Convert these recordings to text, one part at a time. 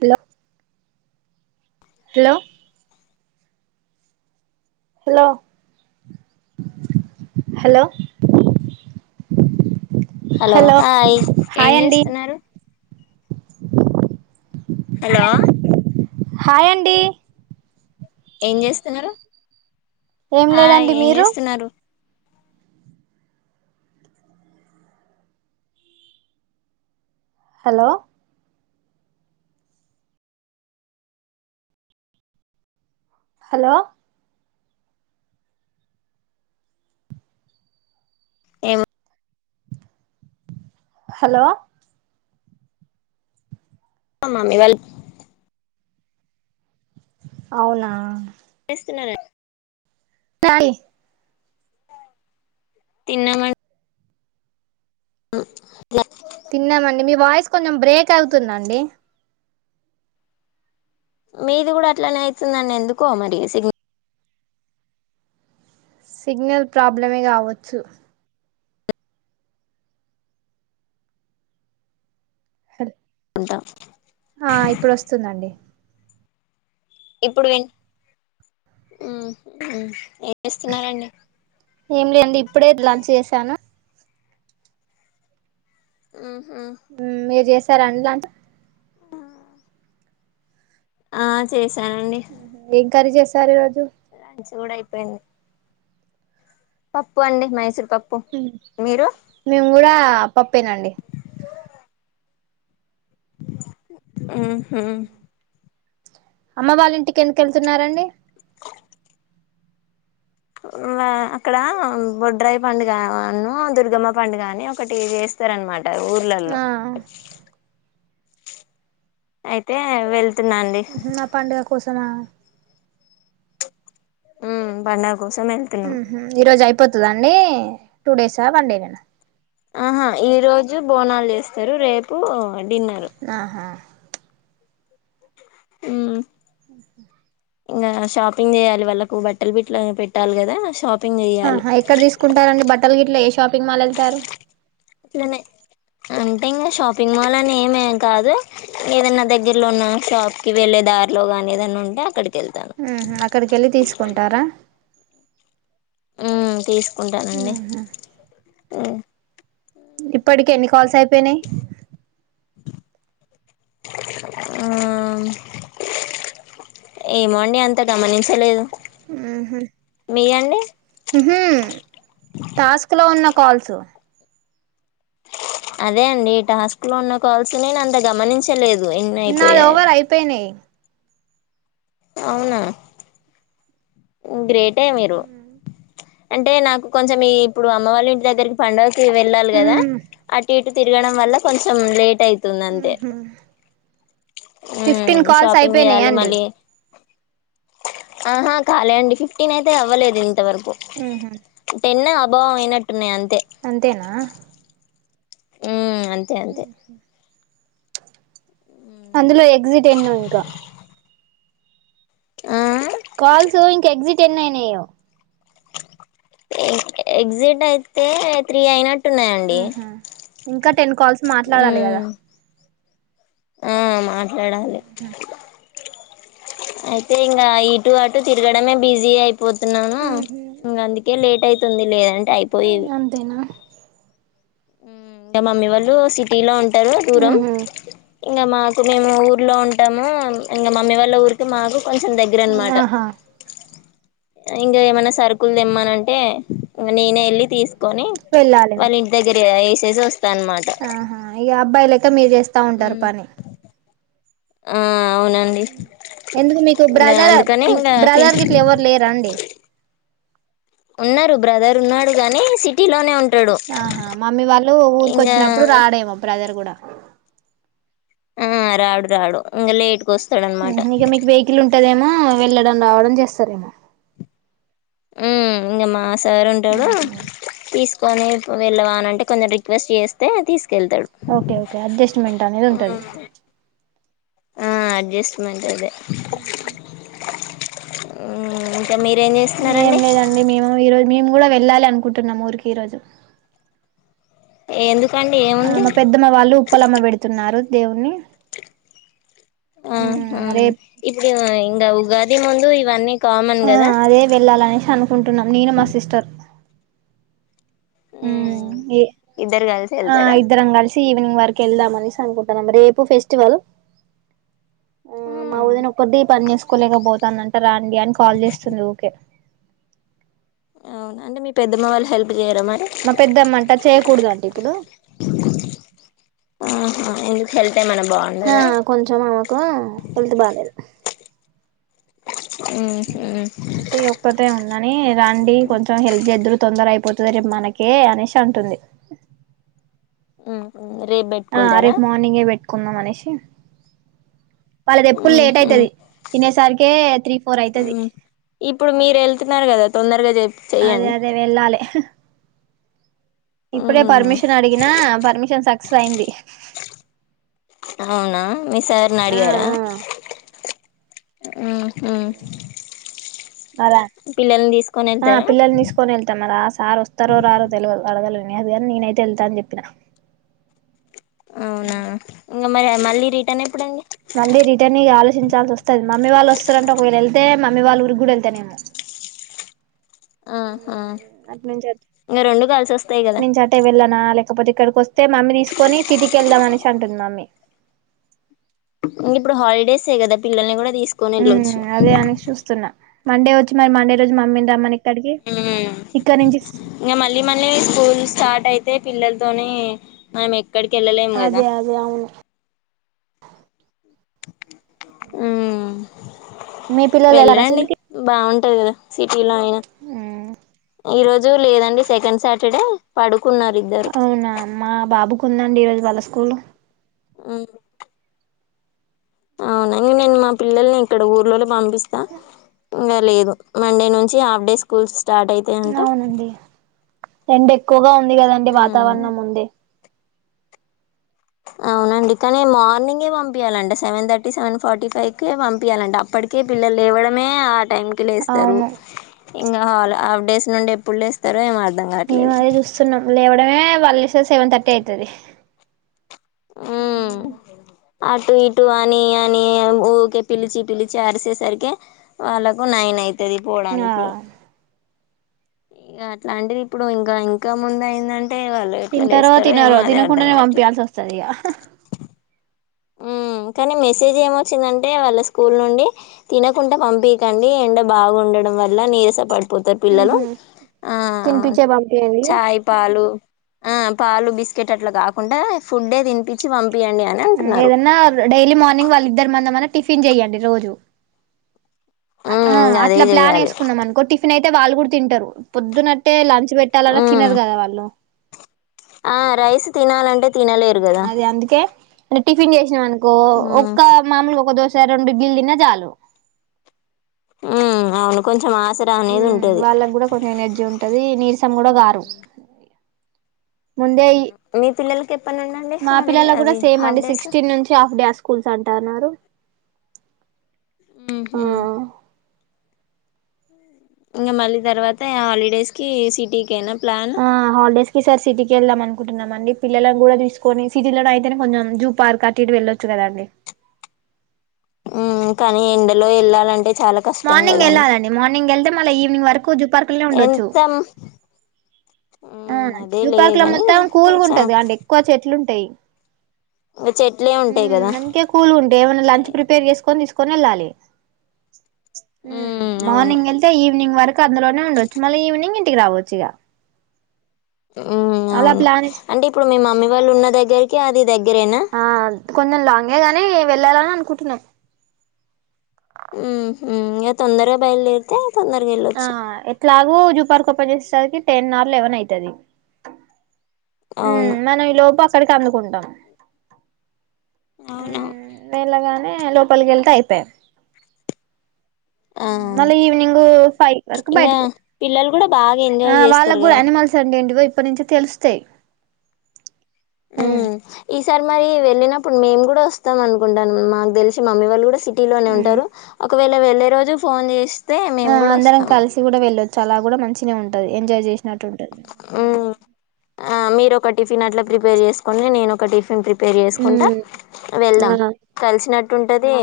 Hello hello hello hello hello hi ఏం hi అండి చేస్తున్నారు హలో హాయ్ అండి ఏం చేస్తున్నారు ఏం హాయ్ లేదండి ఏం మీరు చేస్తున్నారు హలో హలో ఎం హలో మామి వెల్ అవునా చేస్తున్నారు టాయి్ తిన్నం తిన్నామండి మీ వాయిస్ కొంచెం బ్రేక్ అవుతుందండి మీది కూడా అట్లనే అవుతుందని ఎందుకో మరి సిగ్న సిగ్నల్ ప్రాబ్లమే కావచ్చు హ అంట వస్తుందండి ఇప్పుడు విం ఏం లేండి ఇప్పుడే లంచ్ చేసాను హ్మ్ హ్మ్ మీర్ చేస్ సరే అం ఆ చెస్ ఎంకరీ చేస్ సరే లంచ్ కూడ అయిపోయింది పప్పు అండి మైసూర్ పప్పు హ్మ్ మీరు మేము గూడా పప్పేనండి హ్మ్ హ్మ్ అమ్మ వాళ్ ఇంటికి ఎందుక ఎళ్తున్నారండి అక్కడ బొడ్రాయి పండుగను దుర్గమ్మ పండు అని ఒకటి చేస్తారనమాట ఊర్లలో ఆ అయితే వెళ్ ఊహు పండగ కోస సమ హ్మ్ పండు కోసం ఎల్తున్నాం పోతుదా అండి టూ డేసా వన్ డే న ఆహా ఈ రోజు బోనాలు చేస్తారు రేపు డిన్నర్ ఆహా హ్మ్ ఆ ఒకే ఇంకా షాపింగ్ చేయాలి వాళ్ళకు బట్టలు బిట్టలు పెట్టాలి కదా షాపి ఆహా ఎక్కడ తీసుకుంటార అండి బట్టలు గిట్ల ఎస్ షాపింగ్ మాల్ వెళ్తారు అట్లనే అంటే ఇంకా షాపింగ్ మాల్ అని ఏం కాదు. ఏదైనా దగ్గరలో ఉన్న షాప్ కి వెళ్ళే దారిలో గాని, ఏదన్నా ఉంటే అక్కడికి వెళ్తాను ఉహు అక్కడికి వెళ్ళి తీసుకుంటారా. హ్మ్ తీసు కుంటానండి ఉహు ఇప్పటికి ఎన్ని కాల్స్ అయిపోయినాయ్ ఆ ఏమోండి అంత గమనించలేదు. ఉహు మీరండి మ్ హు టాస్కులో ఉన్న కాల్స్ అదే అండి ఈ టాస్క్ లో ఉన్న కాల్సిని నేను అంత గమనించలేదు ఎన్ని నాది అయిపోయాయో ఓవర్ అయిపోయినాయి అవునా గ్రేట్ అంటే మీరు అంటే నాకు కొంచెం ఈ ఇప్పుడు అమ్మ వాళ్ళ ఇంటి దగ్గరి పండగ వెళ్ళాలి కదా ఉమ్ అటు ఇట్ తిరగడం వల్ల కొంచెం లేట్ అయితుంది అంతే ఉహు ఫిఫ్టీన్ ఉమ్ కాల్స్ షాపింగ్ అయిపోయినాయా చేయాలి అండి మళ్ళీ ఆహా కాలే అండి ఫిఫ్టీన్ అయితే అవ్వలేదు. ఇంతవరకు ఉహు అన్న అబ్ బాయినట్ అంతేనా ఊ సరే అందులో ఎగ్జిట్ ఎన్నో ఇంకా ఆ కాల్స్ ఇంకా ఎగ్జిట్ ఎన్ని అయినాయో ఎక్జిట్ అయితే త్రీ అయినట్ ట్ ఉన్నాయండి ఇం ఇంకా టెన్ కాల్స్ మాట్లాడాలి కదా ఆ మామ ఎడాల అయితే ఇంకా ఇటు అటు తిరగడమే బిజీ అయిప్ పోతున్నాను ఇంకా అందుకే లేట్ అయితుంది లేదా అంటే అయిపోయేవి అంతేనా ఇంకా మమ్మీ వాళ్ళు సిటీ లో వుంట్ తర్వా దూరం ఉహు ఇంకా మాకు మేము ఊరిలో ఉంటాము ఇంకా మమ్మీ వాళ్ళ ఊరికి మాకు కొంచెం దగ్గర అన్నమాట ఆహా ఇంక ఏమైనా సరుకుల్ తెిమ్మనంటే నేనే ఎళ్ళి తీసుకు కొని వెళ్ళాలి వాళ్ళ ఇంటి దగ్గర వేస్ తెజస్ ఆహా ఇగ అబ్బాయిల క్ లెమ్మిదేస్ వస్తా ఉంటారు పని ఆ అవునండి ఎందుకు మీకు ఇంకా బ్రదర్ అందుకని ఇంకా బ్రదర్ గిట్లా ఎవరు లేరా అండి ఉన్నారు బ్రదర్ ఉన్నాడు గాని సిటీ లోనే ఉంట ఆహా మమ్మీ వాళ్ళు ఊరిక వచ్చినప్పుడు ఇంకా రాడేమో బ్రదర్ కూడా ఆ రాడు రాడు ఇంగ్ లేట్ ఇక మీకు వెహికల్ ఉంటదేమో వెళ్లడం రావడం చేస్ సరేనా మ్మ్ ఇంగ మాస్క్ సారు ఉంటాడు ఉహు తీసుకొని వెళ్ళవాల అంటే కొంచెం రిక్వెస్ట్ చేస్తే తీసుక్ ఓకే ఓకే అడ్జస్ట్మెంట్ అనేది ఉంటది ఆ అడ్జస్ట్మెంట్ అదే మ్మ్ హ్మ్ మ్మ్ ఇకా మీరేం ఏం చేస్తున్నారండి లేదండి మేము ఈరోజు మేము కూడా వెళ్ళాలి అనుకుంటున్నాం ఊరికి ఈరోజు ఎందు ఆ మా పెద్దమ్మ వాళ్ళు ఉప్పలమ్మ పెడుతున్నారు దవుని ఆ అహా ఇపుడు ఇంగా ఉగా ఇది ముందు ఇవన్నీ కామన్ ఆ కదా అదే వెళ్ళాలనేసి అనుకుంటున్నాం నేను మా సిస్టర్ మ్మ్ ఉమ్ ఏ ఇద్దరు కలిస వెల్తారా నింగ్ వరకి వెళ్దామని అనుకుంటున్నాం రేపు ఫెస్టివల్ ఆ మా ఊదని ఒక పద్దది ఈ పని చేసుకోలేక పోతుందింట రాండి అని కాల్ చేస్తుంది యుకే అవునా అండి మీ పెద్దమ్మ వాళ్ళ హల్ప్ మా పెద్దమ్మంట చేయకూడద అంటడి ఇప్పుడు చెయ్ ఆ కొంచెం ఆమెకు వెళ్తు బాలేదు ఉమ్ అయితే ఒక్కతే ఉందని రండి కొంచెం హెల్ప్ చేదురు తొందర అయిపో పోతుంది ర మనకే అనేసి అంటుంది ఉమ్ ఆ రేపు మార్నింగే పెట్టు కున్నా మనేషి వాళ్ళది ఎప్పుడు లేట్ ఉహు అవుతుది తినేసరికి త్రీ ఫోర్ అవుతుది ఉ ఇప్పుడు మీరు వెళ్తున్నారు కదా తొందరగా చె అదే చెయ్యండి అదే వెళ్ళాలి ఇప్పుడే పర్మిషన్ అడిగినా పర్మిషన్ సక్సెస్ అయింది అవునా మీ సార్ని అడిగారా ఉహు అద పిల్లల్ని తీసుకొని ఆ వెళ్తారా పిల్లలు తీసుకొని వెళ్తాం మరా సారు వస్తారో రారో తెలు అడగల విల్ ని అది కాని నేనైతే వెళ్తా అని చెప్పినా అవునా మరి మళ్ళీ రిటన్ ఎప్పుడండి మళ్ళీ రిటర్న్ ఆలోచించాల్సి వస్తుంది మమ్మీ వాళ్ళు వస్తారంటే ఒకవేళ వెళ్తే మమ్మీ వాళ్ళు ఊరికి కూడా వెళ్తానేమో ఆ అప్పనుంచి అ అటు అప్పనుంచి కలిసి అ వస్తాయి అటు కదా నుంచి అట్టే వెళ్ళాన లే ప్ట్ ఇకడికి వాస్ టీ మమ్మీ తీసుకొని సిటీ కెళ్దాం అనేసి అంటుంది మమ్మీ ఇంక ఇప్పుడు హాలిడేసే కదా పిల్లల్ని కూడా తీసుకొని వెళ్ళొచ్చు ఉమ్ అదే అని చూస్తున్నా మండే వచ్చినై మండే రోజు మమ్మీ రమణి ఉమ్ ఇగా మళ్ళీ మళ్ళీ స్కూల్స్ స్టార్ట్ అయితే పిల్లలతోని అయి ఎక్కడికెళ్ళలేం కదా అదే అదే అవును మ్మ్ మీ పిల్లలు ఎల్లరా స్కూలుకి ఉంటాయి గదా సిటీలో ఈ రోజు లేదండి సెకండ్ సాటర్డే పడు అవునా మా బాబుకు ఉందన్ ఉంది ఈ రోజు వాళ్ళ స్కూలు ఉ మ్మ్ అవునా ఇంగ నేను మా పిల్లల్ని ఇక్కడ ఊర్లోలోనే పంపిస్తా ఇంగ లేదు మండే నుంచి హాఫ్ డే స్కూల్స్. స్టార్ట్ అయ్యతాయ్ అంట అవునండి ఎండ ఎక్కువగా ఉంది కదండి వాతావరణం ముందే అవునండి కానీ మార్నింగే పంపియాలంట సెవెన్ థర్టీ సెవెన్ ఫార్టీ ఫైవ్కే పంపింయలంట అప్పటికే పిల్లలు లేవడమే టైం కి లేస్తరు అవును ఇంగ హాఫ్ డేస్ నుండి ఎప్పుడు లేస్తారొ ఏమో అర్థం మేము కావట్లేదు అదే చూస్తున్నాం లేవడమే వాళ్ళు ఇస్ సెవన్ థర్టీ అయితది ఉమ్ మ్మ్ ఊ అటు ఇటు అని అని ఊరికే పిలిచి పిలిచి అరిసేసరికే వాళ్ళకు నైన్ అయితాది ఆ తెగిపోడానికి ఇక అట్లాంటిది ఇప్పుడు ఇంకా ఇంకా ముందు అయిందని తింటరో తినరో తినకుండానే కావట్లేదు పంపయాల్సి వస్తది ఇగ మ్మ్ కానీ మెసేజ్ ఏమొచ్చిందంటే వాళ్ళ స్కూల్ నుండి తినకుండా పంపీకండి ఎండ బాగుండడం వల్ల నీరస పడు పోతా [inaudible] రు పిల్లలు ఉహు ఆ తినిపించే పంపియండి చాయ్ పాలు ఆ పాలు బిస్కెట్ అట్ల కాకుండా ఫుడే తినిపించి పంపియండి అన ఏదన్నా డైలీ మార్నింగ్ వాళ్ళు ఇద్దరు మందమని టిఫిన్ చెయ్యండి రోజు ఆ ఉమ్ అదే అట్లా ప్లాన్ చేయాలి వేసుకున్నాం అనుకో టిఫెన్ అయితే వాళ్ళు గూడ తింటరు పొద్దునట్టే లంచ్ పెట్టాలన్న ఉమ్ తినరు కదా వాళ్ళు ఆ రైస్ తినాలంటే తినలేరు కదా న్ టిఫన్ జేష్న అన్ కో ఉమ్ ఒక్క మామూలు ఒక దోస్ స రెండు ఇడ్లీలు దిన్న జాలు ఉ అవును కొంచెం ఆ ఉ వాళ్ళకు గూడా కొంచెం ఎనర్జీ ఉంటది నీర్స్ సం గూడా గారు ముందే ఈ మీ పిల్లలకి ఎప్పనుండండి హాలిడే కూడా అవి సేమ్ హాఫ్ అండి డేస్ సిక్స్టీన్ నుంచి హాఫ్ డే స్కూల్స్ అంటన్నారు ఊ హు ఇంగా మళ్ళీ తర్వాత హాలిడేస్ కి సిటీకేనా ప్లన్ ఈసారి సిటీకేళ్దాం అనుకుంటున్నామండి. పిల్లలన్ గుడా తీసుకొని సిజిలోనైతేనే. కొంజెం జూ పార్క్ అటు ఇటు వెళ్ళొచ్చు కదాండి ఉ కానీ ఎండలో వెళ్ళాలంటే చాలా కష్టం మార్నింగ్ కదండి ఎళ్ళాలిండి మార్నింగ్ వెళ్తే మళ్ళ ఈవినింగ్ వర్క్ కుజు పార్కల్నే ఉండొచ్చు ఎంత ఆ ఉమ్ అదే జూ లే పార్క్లో గాని మొత్తం కొంచెం కూల్గుంటది అండ్ ఎక్కువ చెట్లు ఉంటాయి ఇంగ చెట్లే ఊ ఉంటాయి కదా అందుకే కూల్గుంటయ్ ఏమైన్నా లంచ్ ప్రిపేర్ చేసుకొని తీస్ కొనేలలి హ్మ ఉమ్ అవును మార్నింగ్ ఎల్తే ఈవ్నింగ్ వరక్ అందులోనే ఉండొచ్చు మళ్ళీ ఈవినింగ్ ఇంటికి రావచ్చు ఇగ ఉ అవును అంటే ఇప్పుడు మీ మమ్మీ వాళ్ళు ఉన్న దగ్గరికి అది దెగ్ గేరేనా కొంజెం లాంగే గాని వెళ్ళాలని అనుకుంటున్నాం ఉమ్ ఇంగ తొందరగా బయలుదేరితే తొందరగా ఆ వెళ్ళొచ్చు ఎట్లాగు పర్క్ ఓపెన్ చేేస్సరికి టెన్ ఆర్ లెవెన్ అయితది ఉ అవును మనవి లో పాస్ క్కడికి అందుకుంటాం అవును ఉమ్ మేళగానే ఎ లోపల్గెతే అయిపే ఆ మళ్ళీ ఈవినింగ్ ఫైవ్ వరకు ఇంగా బయటకి పిల్లలు కూడా బాగా రా ఎంజాయ్ ఆ చేస్తారు వాళ్ళక్ గూడా కదా అనిమల్స్ అండెంటివో ఇప్ ఇప్పటి నుంచి తెలుస్తయి ఆ సార్ మరి వెళ్ళినప్పుడు మేము కూడా వస్తాం అనుకుంటాను మాకు తెలిసి మమ్మీ వాళ్ళు కూడా సిటి లోనే ఉమ్ ఉంటారు ఒకవేళ ఇలా వెళ్లే రోజు ఫోన్ చేస్ ఆ అందరం కలిసి కూడా వెళ్ళొ చ్చు అలా కూడా మంచినే ఉంటది ఎంజాయ్ చేస్ నటుంటది మ్మ్ ఆ మీరు ఒక టిఫిన్ అట్లా ప్రిపేర్ చేసుకోండి నేను ఒక టిఫిన్ ప్రి పేరు చేసుకుంటా ఉమ్ వెళ్దాం ఆ కలిసినట్టు టుంటది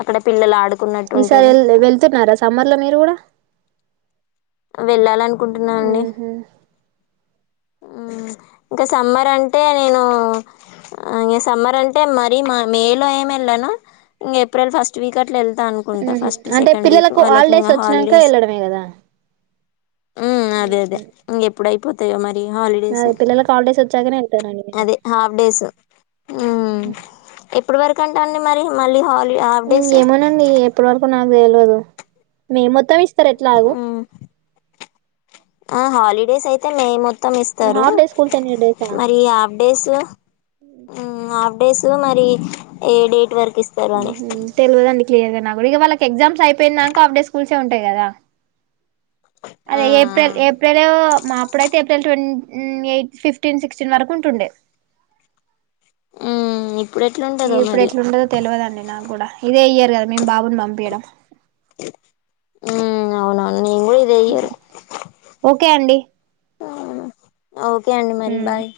అక్కడ పిల్లలు ఆడు ఈసారి ఎల్ వెళ్తున్నారా సమ్మర్ లో మీరు కూడా వెళ్ళాలనుకుంటున్నానండి ఉహు ఉ ఇంకా సమ్మర్ అంటే నేను ఇగ సమ్మర్ అంటే మరీ మా మే లో ఏం ఏళ్ళను ఇంగా ఏప్రిల్ ఫస్ట్ వీక్ అట్లా ఎల్ తా అనుకుంటా ఉహు ఫస్ట్ అంటే సెకండ్ వీక్ పిల్లలకు వాళ్ళకి హాలిడేస్ ఇంగ వచ్చినాక హాలిడేస్ వెళ్ళడమే కదా ఉ అదే అదే ఉమ్ ఇంగేప్పుడయిపో తే మరి హాలిడేస్ అదే పిల్లలకు హాలీడేస్ వచ్చాకనే వెళ్తానండి నేను అదే హాఫ్ డేస్ ఉ ఎప్పటి వరకంటండి మరి మళ్ళీ హాల్ ఏమోనండి ఎప్పటి వరకు నాకు తెల్వదు మే మొత్తం ఇస్ స్తరు ఎట్లాగు ఉమ్ ఆ హాలిడేస్ యితే మే మొత్తం మొత్తం ఇస్తారు హాఫ్ డే స్కూల్స్ ఎన్ని డేసా మరి హాఫ్ డేస్ ఉ హాఫ్ డేసో మరి ఏ డేట్ వర్ ఉహు తెల్వదండి క్లియర్ గా నా గూడ ఇగ వాళ్ళకి ఎగ్జామ్స్ అయిపోయిందాంక ఆఫ్ డే స్కూల్సే ఉంటాయి కదా ఆ అదే ఏప్రిల్ ఏప్రిలో మా అప్పుడైతే ఏప్రిల్ ట్వ ఎయిట్ ఫిఫ్టీన్ సిక్స్టీన్ వరకు ఉంటుండే ఊ ఇగ ఇప్పుడు ఎట్లుండదో తెల్వదండి నాకు గూడా ఇదే ఇయర్ కదా మేం బాబును పంపింయడం ఉ అవునా నేను గూడ ఇదే ఇయరు ఓకే అండి ఓకే అండి మరి ఉమ్ బాయ్